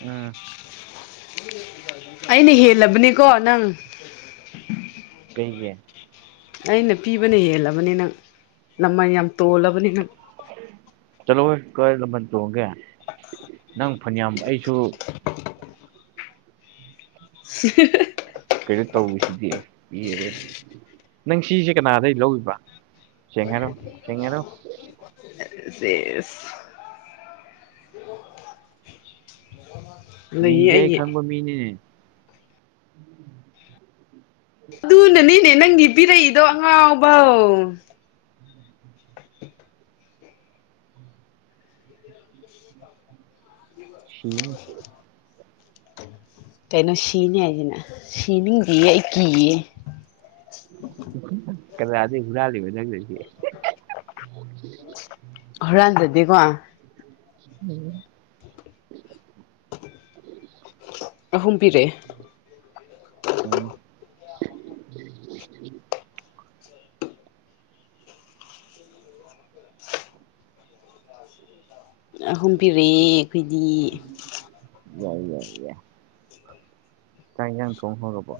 ꯎꯝ ꯑꯩꯅ ꯍꯦꯜꯂꯕꯅꯤꯀꯣ ꯅꯪ ꯀꯩꯒꯤ ꯑꯩꯅ ꯄꯤꯕꯅ ꯍꯦꯜꯂꯕꯅꯦ ꯅꯪ ꯂꯃꯜ ꯌꯥꯝ ꯇꯣꯜꯂꯕꯅꯦ ꯅꯪ ꯆꯠꯂꯣꯍꯦ ꯀꯥꯏ ꯂꯃꯟ ꯇꯣꯡꯒꯦ ꯅꯪ ꯐꯅꯌꯥꯝ ꯑꯩꯁꯨ [unintelligible] [unintelligible] ꯀꯩꯅꯣ ꯇꯧꯔꯤꯁꯤꯗꯤ ꯄꯤꯒ꯭ꯔꯦ ꯅꯪ ꯁꯤꯁꯦ ꯀꯅꯥꯗꯩ ꯂꯧꯔꯤꯕ ꯁꯦꯡ ꯍꯥꯏꯔꯛꯑꯣ ꯁꯦꯡ ꯍꯥꯏꯔꯛꯑꯣ ꯁꯦꯁ ꯂꯩꯌꯦ ꯃꯤꯡꯖꯦ ꯑꯩ ꯑꯩꯒꯤ ꯈꯪꯕ ꯃꯤꯅꯤꯅꯦ ꯑꯗꯨꯅꯅꯤꯅꯦ ꯅꯪꯒꯤ ꯄꯤꯔꯛꯏꯗꯣ ꯑꯉꯥꯎꯕꯧ [inaudible] ꯁꯤꯅꯤ ꯀꯩꯅꯣ ꯁꯤꯅꯤ ꯍꯥꯏꯖꯤꯅ ꯁꯤꯅꯤꯡꯗꯤꯌꯦ ꯑꯩ ꯀꯤꯌꯦ ꯀꯥꯅꯗꯩ ꯍꯨꯔꯥꯜꯂꯤꯕ ꯅꯪꯅꯗꯤ ꯍꯨꯔꯥꯟꯖꯗꯦꯀꯣ ꯎꯝ ꯑꯍꯨꯝ ꯄꯤꯔꯛꯑꯦ ꯎꯝ [inaudible] ꯑꯍꯨꯝ ꯄꯤꯔꯛꯑꯦ ꯑꯩꯈꯣꯏꯗꯤ ꯌꯥꯏ ꯌꯥꯏꯌꯦ ꯆꯥꯛ ꯍꯤꯟꯖꯥꯡ ꯊꯣꯡ ꯍꯧꯔꯕꯣ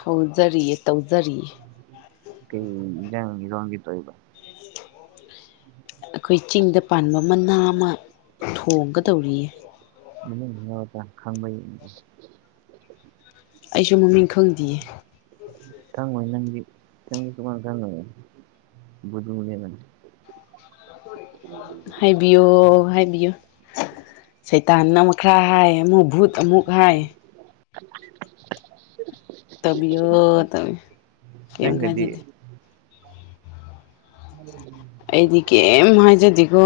ꯍꯧꯖꯔꯤꯌꯦ ꯇꯧꯖꯔꯤꯌꯦ ꯀꯩ ꯏꯟꯖꯥꯡ ꯏꯂꯣꯟꯒꯦ ꯇꯧꯔꯤꯕ ꯑꯩꯈꯣꯏ ꯆꯤꯡꯗ ꯄꯥꯟꯕ ꯃꯅꯥ ꯑꯃ ꯊꯣꯡꯒꯗꯧꯔꯤꯌꯦ ꯃꯅꯨꯡ [unintelligible] ꯈꯪꯕ꯭ꯔꯥ ꯌꯦꯡꯒꯦ ꯑꯩꯁꯨ ꯃꯃꯤꯡ ꯈꯪꯗꯤꯌꯦ ꯈꯪꯉꯣꯏ ꯅꯪꯗꯤ ꯅꯪꯗꯤ ꯁꯨꯈꯪ ꯈꯪꯉꯣꯏꯌꯦ ꯕꯨꯙꯨꯅꯦ ꯅꯪ ꯍꯥꯏꯕꯤꯌꯣ ꯍꯥꯏꯕꯤꯌꯣ ꯁꯩꯇꯥꯟꯅ ꯑꯃꯨꯛ ꯈꯔ ꯍꯥꯏ ꯑꯃꯨꯛ ꯚꯨꯠ ꯑꯃꯨꯛ ꯍꯥꯏ [inaudible] ꯇꯝꯕꯤꯌꯣ ꯇꯝꯕꯤ ꯀꯩꯝ ꯀꯥꯏꯖꯗꯦ ꯅꯪꯅꯗꯤ [unintelligible] ꯑꯩꯗꯤ ꯀꯩꯝ ꯍꯥꯏꯖꯗꯦꯀꯣ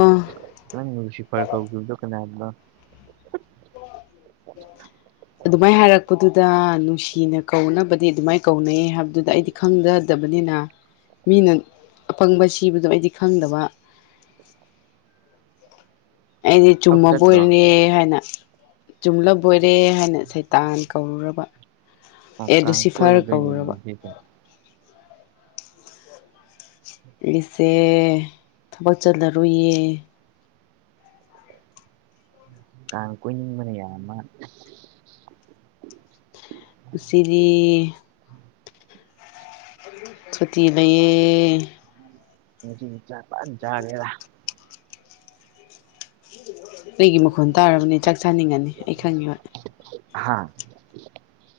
ꯅꯪ ꯅꯨꯡꯁꯤꯐꯔ ꯀꯧꯈꯤꯕꯗꯨ ꯀꯅꯥꯗꯅꯣ [unintelligible] ꯑꯗꯨꯃꯥꯏ ꯍꯥꯏꯔꯛꯄꯗꯨꯗ ꯅꯨꯡꯁꯤꯅ ꯀꯧꯅꯕꯗꯤ ꯑꯗꯨꯃꯥꯏ ꯀꯧꯅꯩ ꯍꯥꯏꯕꯗꯨꯗ ꯑꯩꯗꯤ ꯈꯪꯖꯗꯕꯅꯤꯅ ꯃꯤꯅ ꯑꯄꯪꯕ ꯁꯤꯕꯗꯣ ꯑꯩꯗꯤ ꯈꯪꯗꯕ ꯑꯩꯗꯤ ꯐꯛ ꯆꯨꯝꯃꯥ ꯆꯠꯇ꯭ꯔꯣ ꯕꫭꯏꯅꯦ ꯍꯥꯏꯅ ꯆꯨꯝꯂꯕꯣꯏꯔꯦ ꯍꯥꯏꯅ ꯁꯩꯇꯥꯟ ꯀꯧꯔꯨꯔꯕ ꯑꯦ ꯀꯥꯡ ꯂꯨꯁꯤꯐꯔ ꯀꯣꯏꯔꯨꯗꯣꯏꯅꯤꯅꯦ ꯀꯧꯔꯨꯔꯕ ꯉꯁꯤꯁꯦ ꯏꯁꯦ ꯊꯕꯛ ꯆꯠꯂꯔꯣꯏꯌꯦ ꯀꯥꯡ ꯀꯣꯏꯅꯤꯡꯕꯅ ꯌꯥꯏ ꯃꯥ ꯉꯁꯤꯗꯤ ꯁꯨꯇꯤ ꯂꯩꯌꯦ ꯉꯁꯤꯗꯤ ꯆꯥꯛ ꯐꯟ ꯆꯥꯒꯦꯔꯥ ꯑꯩꯒꯤ ꯃꯈꯣꯟ ꯇꯥꯔꯕꯅꯦ ꯆꯥꯛ ꯆꯥꯅꯤꯡꯉꯅꯤ ꯑꯩ ꯈꯪꯉꯦꯕ ꯍꯥꯥ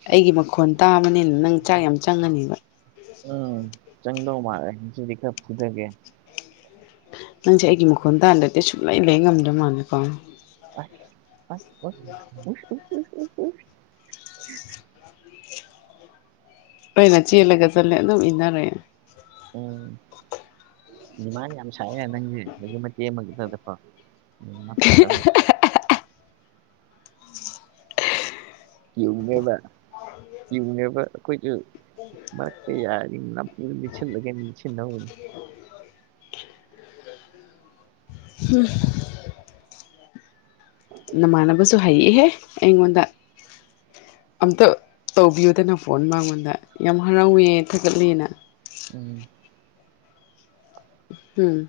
ꯑꯩꯒꯤ ꯃꯈꯣꯟ ꯇꯥꯕꯅꯤꯅ ꯅꯪ ꯆꯥꯛ ꯌꯥꯝ ꯆꯪꯉꯅꯤꯕ ꯎꯝ ꯆꯪꯗꯧ ꯃꯥꯜꯂꯦ ꯉꯁꯤꯗꯤ ꯈꯔꯥ ꯐꯨꯗꯥꯒꯦ ꯅꯪꯁꯦ ꯑꯩꯒꯤ ꯃꯈꯣꯟ ꯇꯥꯗ꯭ꯔꯥꯗꯤ ꯁꯨꯡꯂꯩ ꯂꯩ ꯉꯝꯗ꯭ꯔꯥ ꯃꯥꯜꯂꯦꯀꯣ ꯑꯣꯏ ꯑꯣꯏ ꯑꯣꯏ ꯍꯤꯌꯥꯡ ꯄꯥꯟ ꯎꯁ ꯎꯁ ꯎꯁ ꯎꯁ ꯎꯁ ꯑꯩꯩꯅ ꯆꯦꯜꯂꯒ ꯆꯠꯂꯦ ꯑꯗꯨꯝ ꯏꯟꯅꯥꯔꯦ ꯎꯝ ꯗꯤꯃꯥꯟꯗ ꯌꯥꯝ ꯁꯥꯏꯑꯦ ꯅꯪꯖꯤ ꯅꯌꯨꯝ ꯃꯇꯦꯛ ꯑꯃꯒꯤ ꯈꯔꯥꯗꯀꯣ ꯅꯥꯞꯇꯅꯥ ꯌꯨ ꯅꯦꯕ ꯌꯨ ꯅꯦꯕ ꯑꯩꯈꯣꯏꯒꯤ ꯃꯔꯛꯇ ꯌꯥꯔꯗꯤ ꯅꯞꯐꯨ ꯂꯤꯠꯁꯤꯜꯂꯒ ꯂꯤꯠꯁꯤꯟꯗꯧꯅꯤ [inaudible] ꯅꯃꯥꯟꯅꯕꯁꯨ ꯍꯩꯍꯦ ꯑꯩꯉꯣꯟꯗ ꯑꯝꯇ ꯇꯧꯕꯤꯌꯨꯗꯅ ꯐꯣꯟ ꯃꯉꯣꯟꯗ ꯌꯥꯝ ꯍꯔꯥꯎꯋꯦ ꯊꯥꯒꯠꯂꯦꯅ ꯎꯝ꯫ ꯍꯨꯝ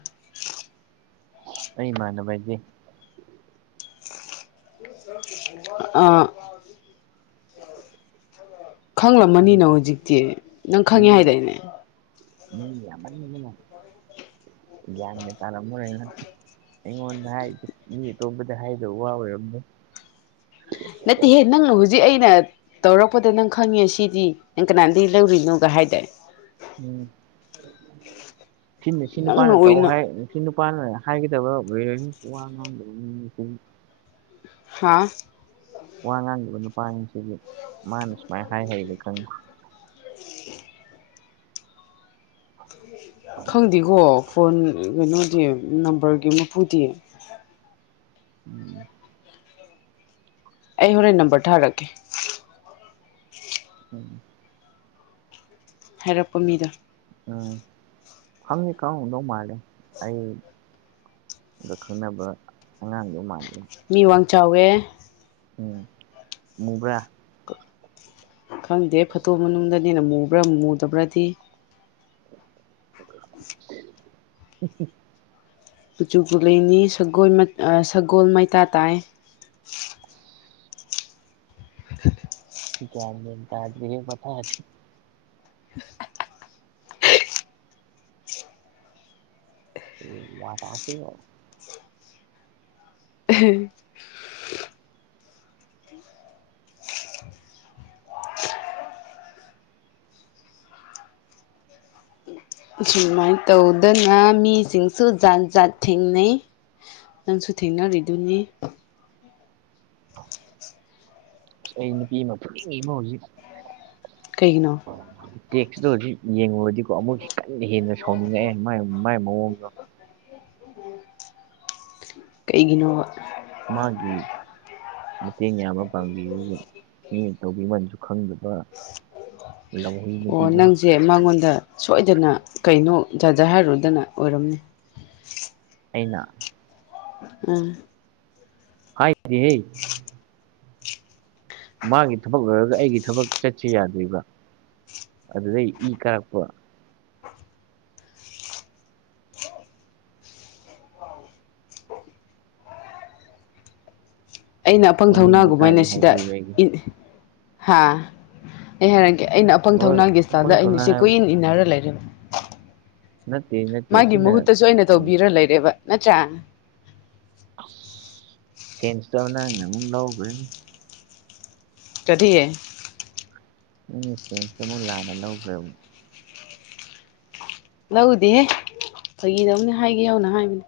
ꯑꯩ ꯏꯃꯥꯟꯅꯕ ꯍꯥꯏꯗꯤ ꯑꯥ ꯃꯤ ꯈꯪꯔꯝꯃꯅꯤꯅ ꯍꯨꯖꯤꯛꯇꯤ ꯅꯪ ꯈꯪꯉꯦ ꯃꯤ ꯍꯥꯏꯗꯥꯏꯅꯦ ꯃꯤ ꯌꯥꯝꯃꯟꯗꯅ ꯒ꯭ꯌꯥꯟꯒ ꯇꯥꯔꯝꯃꯔꯣꯏ ꯅꯪ ꯑꯩꯉꯣꯟꯗ ꯍꯥꯏꯗꫭ ꯃꯤ ꯑꯇꯣꯞꯄꯗ ꯍꯥꯏꯗꯧ ꯋꯥ ꯑꯣꯏꯔꯝꯗꯅ ꯅꯠꯇꯦꯍꯦ ꯅꯪꯅ ꯍꯧꯖꯤꯛ ꯑꯩꯅ ꯇꯧꯔꯛꯄꯗ ꯅꯪ ꯈꯪꯉꯦ ꯁꯤꯗꯤ ꯅꯪ ꯀꯅꯥꯗꯩ ꯂꯧꯔꯤꯅꯣꯒ ꯍꯥꯏꯗꯥꯏ ꯎꯝ ꯁꯤꯅ ꯁꯤ ꯅꯪꯅ ꯅꯨꯄꯥꯅ ꯇꯧ ꯑꯣꯏꯅ ꯍꯥꯏ ꯁꯤ ꯅꯨꯄꯥꯅ ꯍꯥꯏꯒꯗꯕ ꯑꯣꯏꯔꯝꯅꯤ ꯋꯥ ꯉꯥꯡꯗꯕ ꯃꯤ [unintelligible] ꯍꯥꯥ ꯋꯥ ꯉꯥꯡꯗꯕ ꯅꯨꯄꯥꯅꯤꯁꯤꯗꯤ ꯃꯅꯥ ꯁꯨꯃꯥꯏ ꯍꯥꯏ ꯍꯥꯏꯔꯤꯕ ꯈꯪꯕ꯭ꯔꯥ ꯈꯪꯗꯦꯀꯣ ꯐꯣꯟ ꯀꯩꯅꯣꯗꯤ ꯅꯝꯕꯔꯒꯤ ꯃꯄꯨꯗꯤ ꯎꯝ꯫ ꯑꯩ ꯍꯣꯔꯦꯟ ꯅꯝꯕꯔ ꯊꯥꯔꯛꯀꯦ꯫ ꯎꯝ꯫ ꯍꯥꯏꯔꯛꯄ ꯃꯤꯗꯣ꯫ ꯎꯝ ꯈꯪꯗꯤ ꯀꯥꯎꯔꯝꯗꯧ ꯃꯥꯂꯦ ꯑꯩ ꯒ ꯈꯪꯅꯕ ꯑꯉꯥꯡꯗꯣ ꯃꯥꯜꯂꯤ꯫ ꯃꯤ ꯋꯥꯡ ꯆꯥꯎꯋꯦ꯫ ꯎꯝ ꯃꯨꯕ꯭ꯔꯥ꯫ ꯈꯪꯗꯦ ꯐꯣꯇꯣ ꯃꯅꯨꯡꯗꯅꯤꯅ ꯃꯨꯕ꯭ꯔꯥ ꯃꯨꯗꯕ꯭ꯔꯗꯤ꯫ [unintelligible] ꯀꯨꯆꯨ ꯀꯨꯃꯦꯟꯗꯤ ꯁꯒꯣꯜ ꯃ ꯑ ꯁꯒꯣꯜ ꯃꯩꯇꯥ ꯇꯥꯏ꯫ ꯒ꯭ꯌꯥꯟ ꯃꯦꯟ ꯇꯥꯗꯦꯍꯦ ꯃꯊꯥ ꯁꯤ [unintelligible] [unintelligible] [unintelligible] ꯃꯥꯏꯅ ꯇꯧꯗꯅ ꯃꯤꯁꯤꯡꯁꯨ ꯖꯥꯠ-ꯖꯥꯠ ꯊꯦꯡꯅꯩ꯫ ꯅꯪꯁꯨ ꯊꯦꯡꯅꯔꯤꯗꯨꯅꯤ꯫ ꯑꯁ ꯑꯩ ꯅꯨꯄꯤ ꯑꯃ ꯐꯨꯅꯤꯡꯉꯤꯉꫭ ꯍꯧꯖꯤꯛ꯫ ꯀꯩꯒꯤꯅꯣ꯫ ꯇꯦꯛꯁꯇꯣ ꯍꯧꯖꯤꯛ ꯌꯦꯡꯉꯨꯔꯗꯤꯀꯣ ꯑꯃꯨꯛꯁꯤ ꯀꯟꯅ ꯍꯦꯟꯅ ꯁꯥꯎꯅꯤꯡꯉꯛꯑꯦ ꯃꯥꯏ ꯃꯥꯏ ꯃꯑꯣꯡꯗꯣ꯫ ꯀꯩꯒꯤꯅꯣꯕ꯫ ꯃꯥꯒꯤ ꯃꯇꯦꯡ ꯌꯥꯕ ꯄꯥꯡꯕꯤꯔꯒ ꯃꯤꯒꯤ ꯇꯧꯕꯤꯃꯜꯁꯨ ꯈꯪꯗꯕ꯫ ꯂꯝꯍꯨꯏ ꯑꯣ ꯅꯨꯄꯤꯗꯣ ꯅꯪꯁꯦ ꯃꯉꯣꯟꯗ ꯁꯣꯏꯗꯅ ꯀꯩꯅꯣ ꯖꯖꯥꯠ ꯍꯥꯏꯔꯨꯗꯅ ꯑꯣꯏꯔꯝꯅꯤ꯫ ꯑꯩꯅꯥ꯫ ꯑ꯫ ꯍꯥꯏꯗꯦꯍꯦ꯫ ꯃꯥꯒꯤ ꯊꯕꯛ ꯂꯣꯏꯔꯒ ꯑꯩꯒꯤ ꯊꯕꯛ ꯆꯠꯁꯦ ꯌꯥꯗ꯭ꯔꯤꯕ ꯑꯗꯨꯗꯩ ꯏ ꯀꯥꯔꯛꯄ꯫ ꯑꯩꯅ ꯑꯄꯪ ꯃꯃꯤꯡ ꯊꯧꯅꯥꯒꯨꯝꯃꯥꯏꯅ ꯃꯊꯥꯗꯤ ꯁꯤꯗ ꯍꯥꯏꯕꯤꯔꯣꯏ ꯑꯩꯒꯤ ꯏꯟ ꯍꯥ ꯑꯩ ꯍꯥꯏꯔꯒꯦ ꯑꯩꯅ ꯑꯄꯪ ꯍꯣꯏ ꯊꯧꯅꯥꯒꯤ ꯏꯁ꯭ꯇꯥꯜꯗ ꯑꯄꯪ ꯑꯩꯅ ꯁꯣꯟꯅ ꯁꯤ ꯍꯥꯏꯕ ꯀꯨꯏꯟ ꯏꯟꯅꯔ ꯂꯩꯔꯦ꯫ ꯅꯠꯇꯦ ꯅꯠꯇꯦ ꯃꯥꯒꯤ ꯁꯤꯅ ꯃꯍꯨꯠꯇꯁꯨ ꯑꯩꯅ ꯇꯧꯕꯤꯔ ꯂꯩꯔꯦꯕ ꯅꯠꯇ꯭ꯔꯥ꯫ ꯑꯁ ꯁꯦꯟꯁ ꯇꯣ ꯅꯪꯅ ꯑꯃꯨꯛ ꯂꯧꯒ꯭ꯔꯦꯅꯦ꯫ ꯀꯔꯤ꯫ ꯅꯪꯗꯤ ꯁꯦꯟꯁꯇꯣ ꯑꯃꯨꯛ ꯂꯥꯟꯅ ꯂꯧꯈ꯭ꯔꯦꯕ꯫ ꯂꯧꯗꯦꯍꯦ ꯐꯒꯤ ꯇꯧꯕꯅꯦ ꯍꯥꯏꯒꯦ ꯌꯧꯅ ꯍꯥꯏꯕꯅꯦ꯫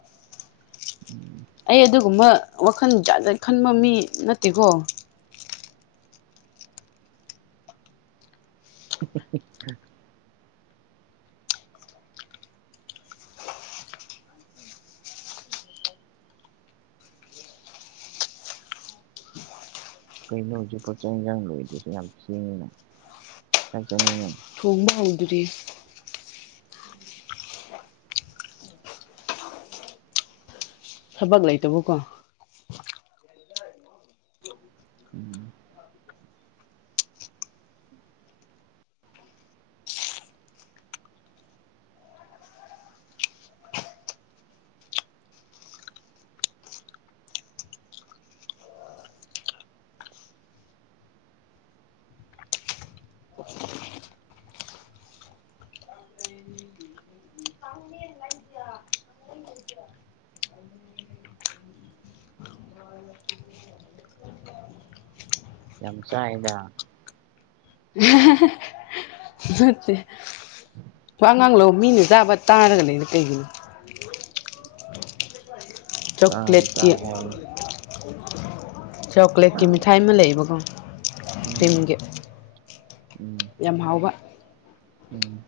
ꯎꯝ꯫ ꯑꯩ ꯑꯗꯨꯒꯨꯝꯕ ꯋꯥꯈꯟ ꯖꯥꯠ-ꯖꯥꯠ ꯈꯟꯕ ꯃꯤ ꯅꯠꯇꯦꯀꯣ꯫ [unintelligible] ꯀꯩꯩꯅꯣ ꯍꯧꯖꯤꯛ ꯐꯥꯎ ꯆꯥꯛ ꯏꯟꯖꯥꯡ ꯂꯣꯏꯗ꯭ꯔꯤꯁꯦ ꯌꯥꯝ ꯊꯦꯡꯉꯤꯅ ꯆꯛ ꯆꯥꯅꯤꯡꯉꯦ꯫ ꯍꯥꯎꯗ꯭ꯔꯤ꯫ ꯊꯕꯛ ꯂꯩꯇꯕꯀꯣ꯫ ꯎꯝ꯫ ꯌꯥꯝ ꯆꯥꯏꯌꯦꯗ꯫ [unintelligible] ꯅꯠꯇꯦ ꯋꯥꯉꯥꯡ ꯂꯧ ꯃꯤꯅ ꯆꯥꯕ ꯇꯥꯔꯒ ꯂꯩꯕ ꯀꯩꯒꯤꯅꯣ꯫ ꯆꯥꯕꯨ ꯆꯣꯀ꯭ꯂꯦꯠꯀꯤ ꯆꯥꯏ ꯍꯥꯏꯕꯅꯤ ꯆꯣꯀ꯭ꯂꯦꯠꯀꯤ ꯃꯤꯊꯥꯏ ꯑꯃ ꯂꯩꯌꯦꯕꯀꯣ ꯎꯝ ꯀ꯭ꯔꯤꯝꯒꯤ ꯎꯝ ꯌꯥꯝ ꯍꯥꯎꯕ ꯎꯝ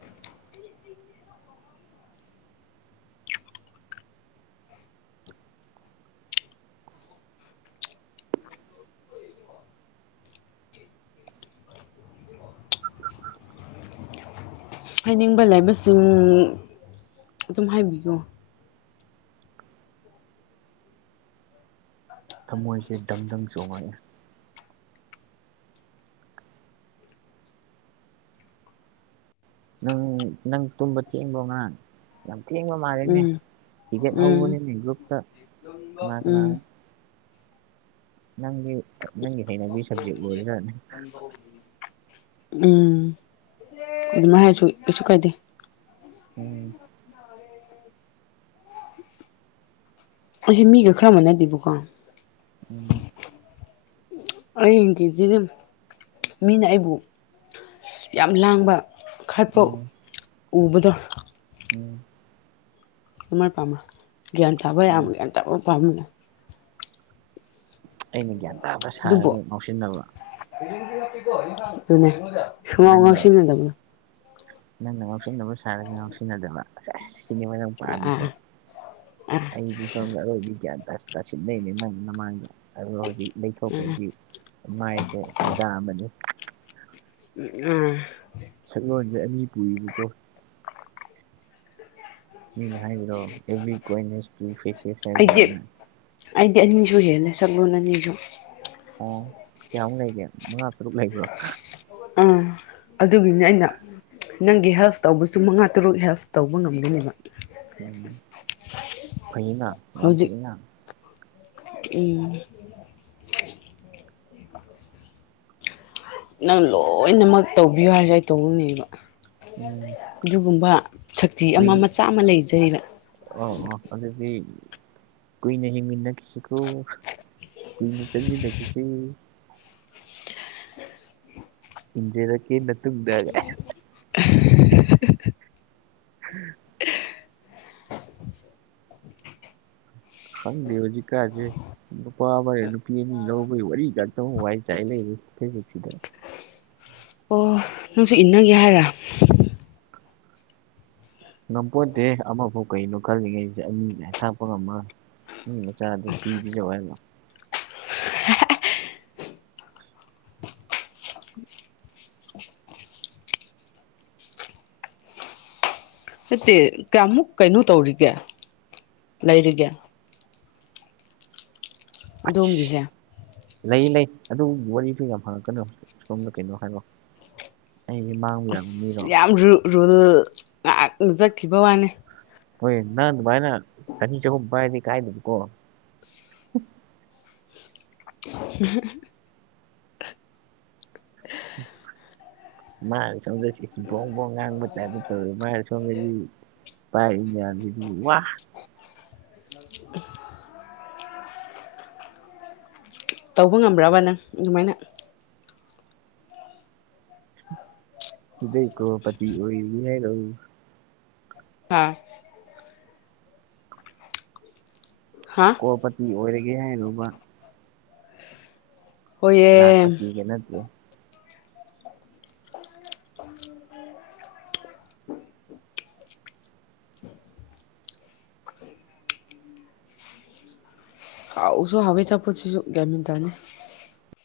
ꯍꯥꯏꯅꯤꯡꯕ ꯂꯥꯏꯕꯁꯤꯡ ꯑꯗꯨꯝ ꯍꯥꯏꯕꯤꯌꯣ [inaudible] ꯊꯃꯣꯏꯁꯦ ꯗꯪ ꯗꯪ ꯆꯣꯡꯍꯜꯂꯦ ꯅꯪ ꯅꯪ ꯇꯨꯝꯕ ꯊꯦꯡꯕ꯭ꯔꯣ ꯉꯔꯥꯡ ꯌꯥꯝ ꯊꯦꯡꯕ ꯃꯥꯜꯂꯦꯅꯦ ꯎꯝ ꯍꯤꯒꯠ ꯎꯝ ꯍꯧꯕꯅꯤꯅꯦ ꯒ꯭ꯔꯨꯞꯇ ꯀꯅꯥ ꯎꯝ ꯀꯅꯥꯅꯣ ꯅꯪꯗꯤ ꯅꯪꯒꯤ ꯍꯩꯅꯕꯤ ꯁꯕꯖꯦꯛ ꯂꯣꯢꯔꯦ ꯎꯝ ꯑꯗꯨꯃꯥꯏ ꯍꯥꯏꯔꯁꯨ ꯀꯩꯁꯨ ꯀꯥꯏꯗꯦ ꯎꯝ ꯑꯩꯖꯤ ꯃꯤꯒ ꯈꯔ ꯃꯥꯟꯅꯗꯦꯕꯀꯣ ꯎꯝ ꯑꯩꯒꯤꯖꯤꯗꯤ ꯃꯤꯅ ꯑꯩꯕꯨ ꯌꯥꯝ ꯂꯥꯡꯕ ꯈꯠꯄꯥ ꯎꯝ ꯎꯕꯗꯣ ꯎꯝ ꯑꯃꯥꯏꯅ ꯄꯥꯝꯃꯔ ꯒ꯭ꯌꯥꯟ ꯇꯥꯕ ꯎꯝ ꯌꯥꯝ ꯒ꯭ꯌꯥꯟ ꯇꯥꯕ ꯄꯥꯝꯃꯦ ꯑꯩꯅ ꯒ꯭ꯌꯥꯟ ꯇꯥꯕ ꯑꯗꯨꯕꯨ ꯁꯥꯔꯒ ꯉꯥꯎꯁꯤꯟꯅꯕ ꯑꯗꯨꯅꯦ ꯁꯨꯡꯉꯥꯎ ꯅꯪꯅ ꯉꯥꯎꯁꯤꯟꯅꯗꯕꯗꯣ ꯅꯪꯅ ꯉꯥꯎꯁꯤꯅꯕ ꯁꯥꯔꯒ ꯉꯥꯎꯁꯤꯟꯅꯗꯕ ꯁꯦꯁ ꯁꯤꯅꯦꯕ ꯅꯪ ꯄꯥꯝꯃꯤꯁꯦ ꯑꯥ ꯑꯥ ꯑꯩꯗꯤ ꯁꯣꯝꯗ ꯑꯔꯣꯏꯕꯤ ꯒ꯭ꯌꯥꯟ ꯇꯥꯁ ꯇꯥꯁꯤꯠ ꯂꯩꯅꯦ ꯅꯪ ꯅꯃꯥꯡꯗ ꯑꯗꯨꯒ ꯍꯧꯖꯤꯛ ꯂꯩꯊꯣꯛꯈ꯭ꯔꯗꯤ ꯃꯥꯏꯖꯦ ꯃꯥꯏꯗ ꯑꯃꯅꯤ ꯑꯝꯑꯥ ꯁꯛꯂꯣꯟꯖꯦ ꯑꯅꯤ ꯄꯨꯏꯌꯤꯕꯀꯣ ꯃꯤꯅ ꯍꯥꯏꯕꯗꯣ ꯑꯦꯚ꯭ꯔꯤ ꯀꯣꯟꯅꯦꯁ ꯄ꯭ꯔꯤ ꯐꯦꯁꯦꯁ ꯑꯗꯨꯃꯥꯏꯅ ꯑꯩꯗꯤ ꯑꯩꯗꯤ ꯑꯅꯤꯖꯨ ꯍꯦꯜꯂꯦ ꯁꯛꯂꯣꯟ ꯑꯅꯤꯖꯨ ꯑꯣ ꯀꯌꯥꯃꯨꯛ ꯂꯩꯒꯦ ꯃꯉꯥ ꯇꯔꯨꯛ ꯂꯩꯕ꯭ꯔꯣ ꯑꯥ ꯑꯗꯨꯒꯤꯅꯦ ꯑꯩꯅ ꯅꯪꯒꯤ ꯍꯦꯜꯞ ꯇꯧꯕꯁꯨ ꯃꯉꯥ ꯇꯔꯨꯛ ꯍꯦꯜꯞ ꯇꯧꯕ ꯉꯝꯒꯅꯦꯕ ꯎꯝ ꯐꯩꯅ ꯌꯥꯝ ꯍꯧꯖꯤꯛ ꯐꯩꯅ ꯎꯝ ꯅꯪ ꯂꯣꯏꯅꯃꯛ ꯇꯧꯕꯤꯌꯨ ꯍꯥꯏꯔꯖꯨ ꯑꯩ ꯇꯧꯅꯤꯕ ꯎꯝ ꯑꯗꯨꯒꯨꯝꯕ ꯁꯛꯇꯤ ꯑꯃ ꯀꯨꯏꯅ ꯃꯆꯥ ꯑꯃ ꯂꯩꯖꯩꯕ ꯑꯣ ꯑꯣ ꯑꯗꯨꯗꯤ ꯀꯨꯏꯅ ꯍꯤꯡꯃꯤꯟꯅꯈꯤꯁꯤꯀꯣ ꯀꯨꯏꯅ ꯆꯠꯃꯤꯟꯅꯈꯤꯁꯦ ꯏꯟꯖꯦꯔꯛꯀꯦ ꯅꯇꯨꯡꯗꯒꯥꯏ [unintelligible] ꯈꯪꯗꯦ ꯍꯧꯖꯤꯛꯀꯥꯖꯦ ꯅꯨꯄꯥ ꯑꯃꯅꯥ ꯅꯨꯄꯤ ꯑꯅꯤ ꯂꯧꯕꯩ ꯋꯥꯔꯤ ꯉꯛꯇ ꯋꯥꯏ ꯆꯥꯏ ꯂꯩꯔꯦ ꯐꯦꯁꯕꯨꯛꯁꯤꯗ ꯑꯣ ꯅꯪꯁꯨ ꯏꯟꯅꯒꯦ ꯍꯥꯏꯔꯥ ꯉꯝꯄꯣꯠꯇꯦꯍꯦ ꯑꯃꯐꯥꯎ ꯀꯩꯅꯣ ꯈꯜꯂꯤꯉꯩꯁꯤꯗ ꯑꯅꯤꯀꯥꯏ ꯊꯥꯛꯄ ꯉꯝꯃꯔꯣꯏ ꯃꯤꯃꯆꯥꯗꯣ ꯊꯤ ꯄꯤꯖꯧ ꯍꯥꯏꯕ꯭ꯔꯣ ꯅꯠꯇꯦ ꯀꯌꯥꯃꯨꯛ ꯀꯩꯅꯣ ꯇꯧꯔꯤꯒꯦ ꯂꯩꯔꯤꯒꯦ ꯑꯁ ꯑꯗꯣꯝꯒꯤꯁꯦ ꯂꯩ ꯂꯩ ꯑꯗꯨꯒꯨꯝꯕ ꯋꯥꯔꯤꯁꯨ ꯌꯥꯝ ꯍꯪꯉꯛꯀꯅꯨ ꯁꯣꯝꯗ ꯀꯩꯅꯣ ꯍꯥꯏꯔꯣ ꯑꯩꯗꯤ ꯃꯥꯥꯡꯕ ꯌꯥꯝ ꯑꯁ ꯌꯥꯝ ꯔꯨ ꯔꯨꯜ ꯉꯥꯛꯅ ꯆꯠꯈꯤꯕ ꯋꯥꯅꯦ ꯍꯣꯏ ꯅꯪ ꯑꯗꯨꯃꯥꯏꯅ ꯆꯅꯤ ꯆꯍꯨꯝ ꯄꯥꯏꯔꯗꯤ ꯀꯥꯏꯗꯒꯤꯀꯣ [unintelligible] [unintelligible] [inaudible] ꯃꯥꯅ ꯁꯣꯝꯗ ꯁꯤꯏꯁ ꯕꯣꯡꯕꯣꯡ ꯉꯥꯡꯕ ꯇꯥꯏꯞꯇ ꯇꯧꯋꯦ ꯃꯥꯅ ꯁꯣꯝꯗꯗꯤ ꯄꯥꯏꯔꯤ ꯃꯌꯥꯝꯖꯤꯗꯤ ꯋꯥ ꯇꯧꯕ ꯉꯝꯕ꯭ꯔꯕ ꯅꯪ ꯑꯗꯨꯃꯥꯏꯅ ꯁꯤꯗꯩ ꯀꯣ ꯄꯇꯤ ꯑꯣꯏ [unintelligible] ꯍꯥꯥ ꯍꯥꯥ ꯀ꯭ꯔꯣꯔꯄꯇꯤ ꯑꯣꯏꯔꯒꯦ ꯍꯥꯏꯔꯣꯕ ꯍꯣꯏꯌꯦ ꯂꯥꯛꯄꯇꯤꯒ ꯅꯠꯇꯦ ꯍꯥꯎꯁꯨ ꯍꯥꯎꯋꯤ ꯑꯆꯄꯣꯠꯁꯤꯁꯨ ꯒ꯭ꯌꯥꯟ ꯃꯧꯟ ꯇꯥꯗꯦ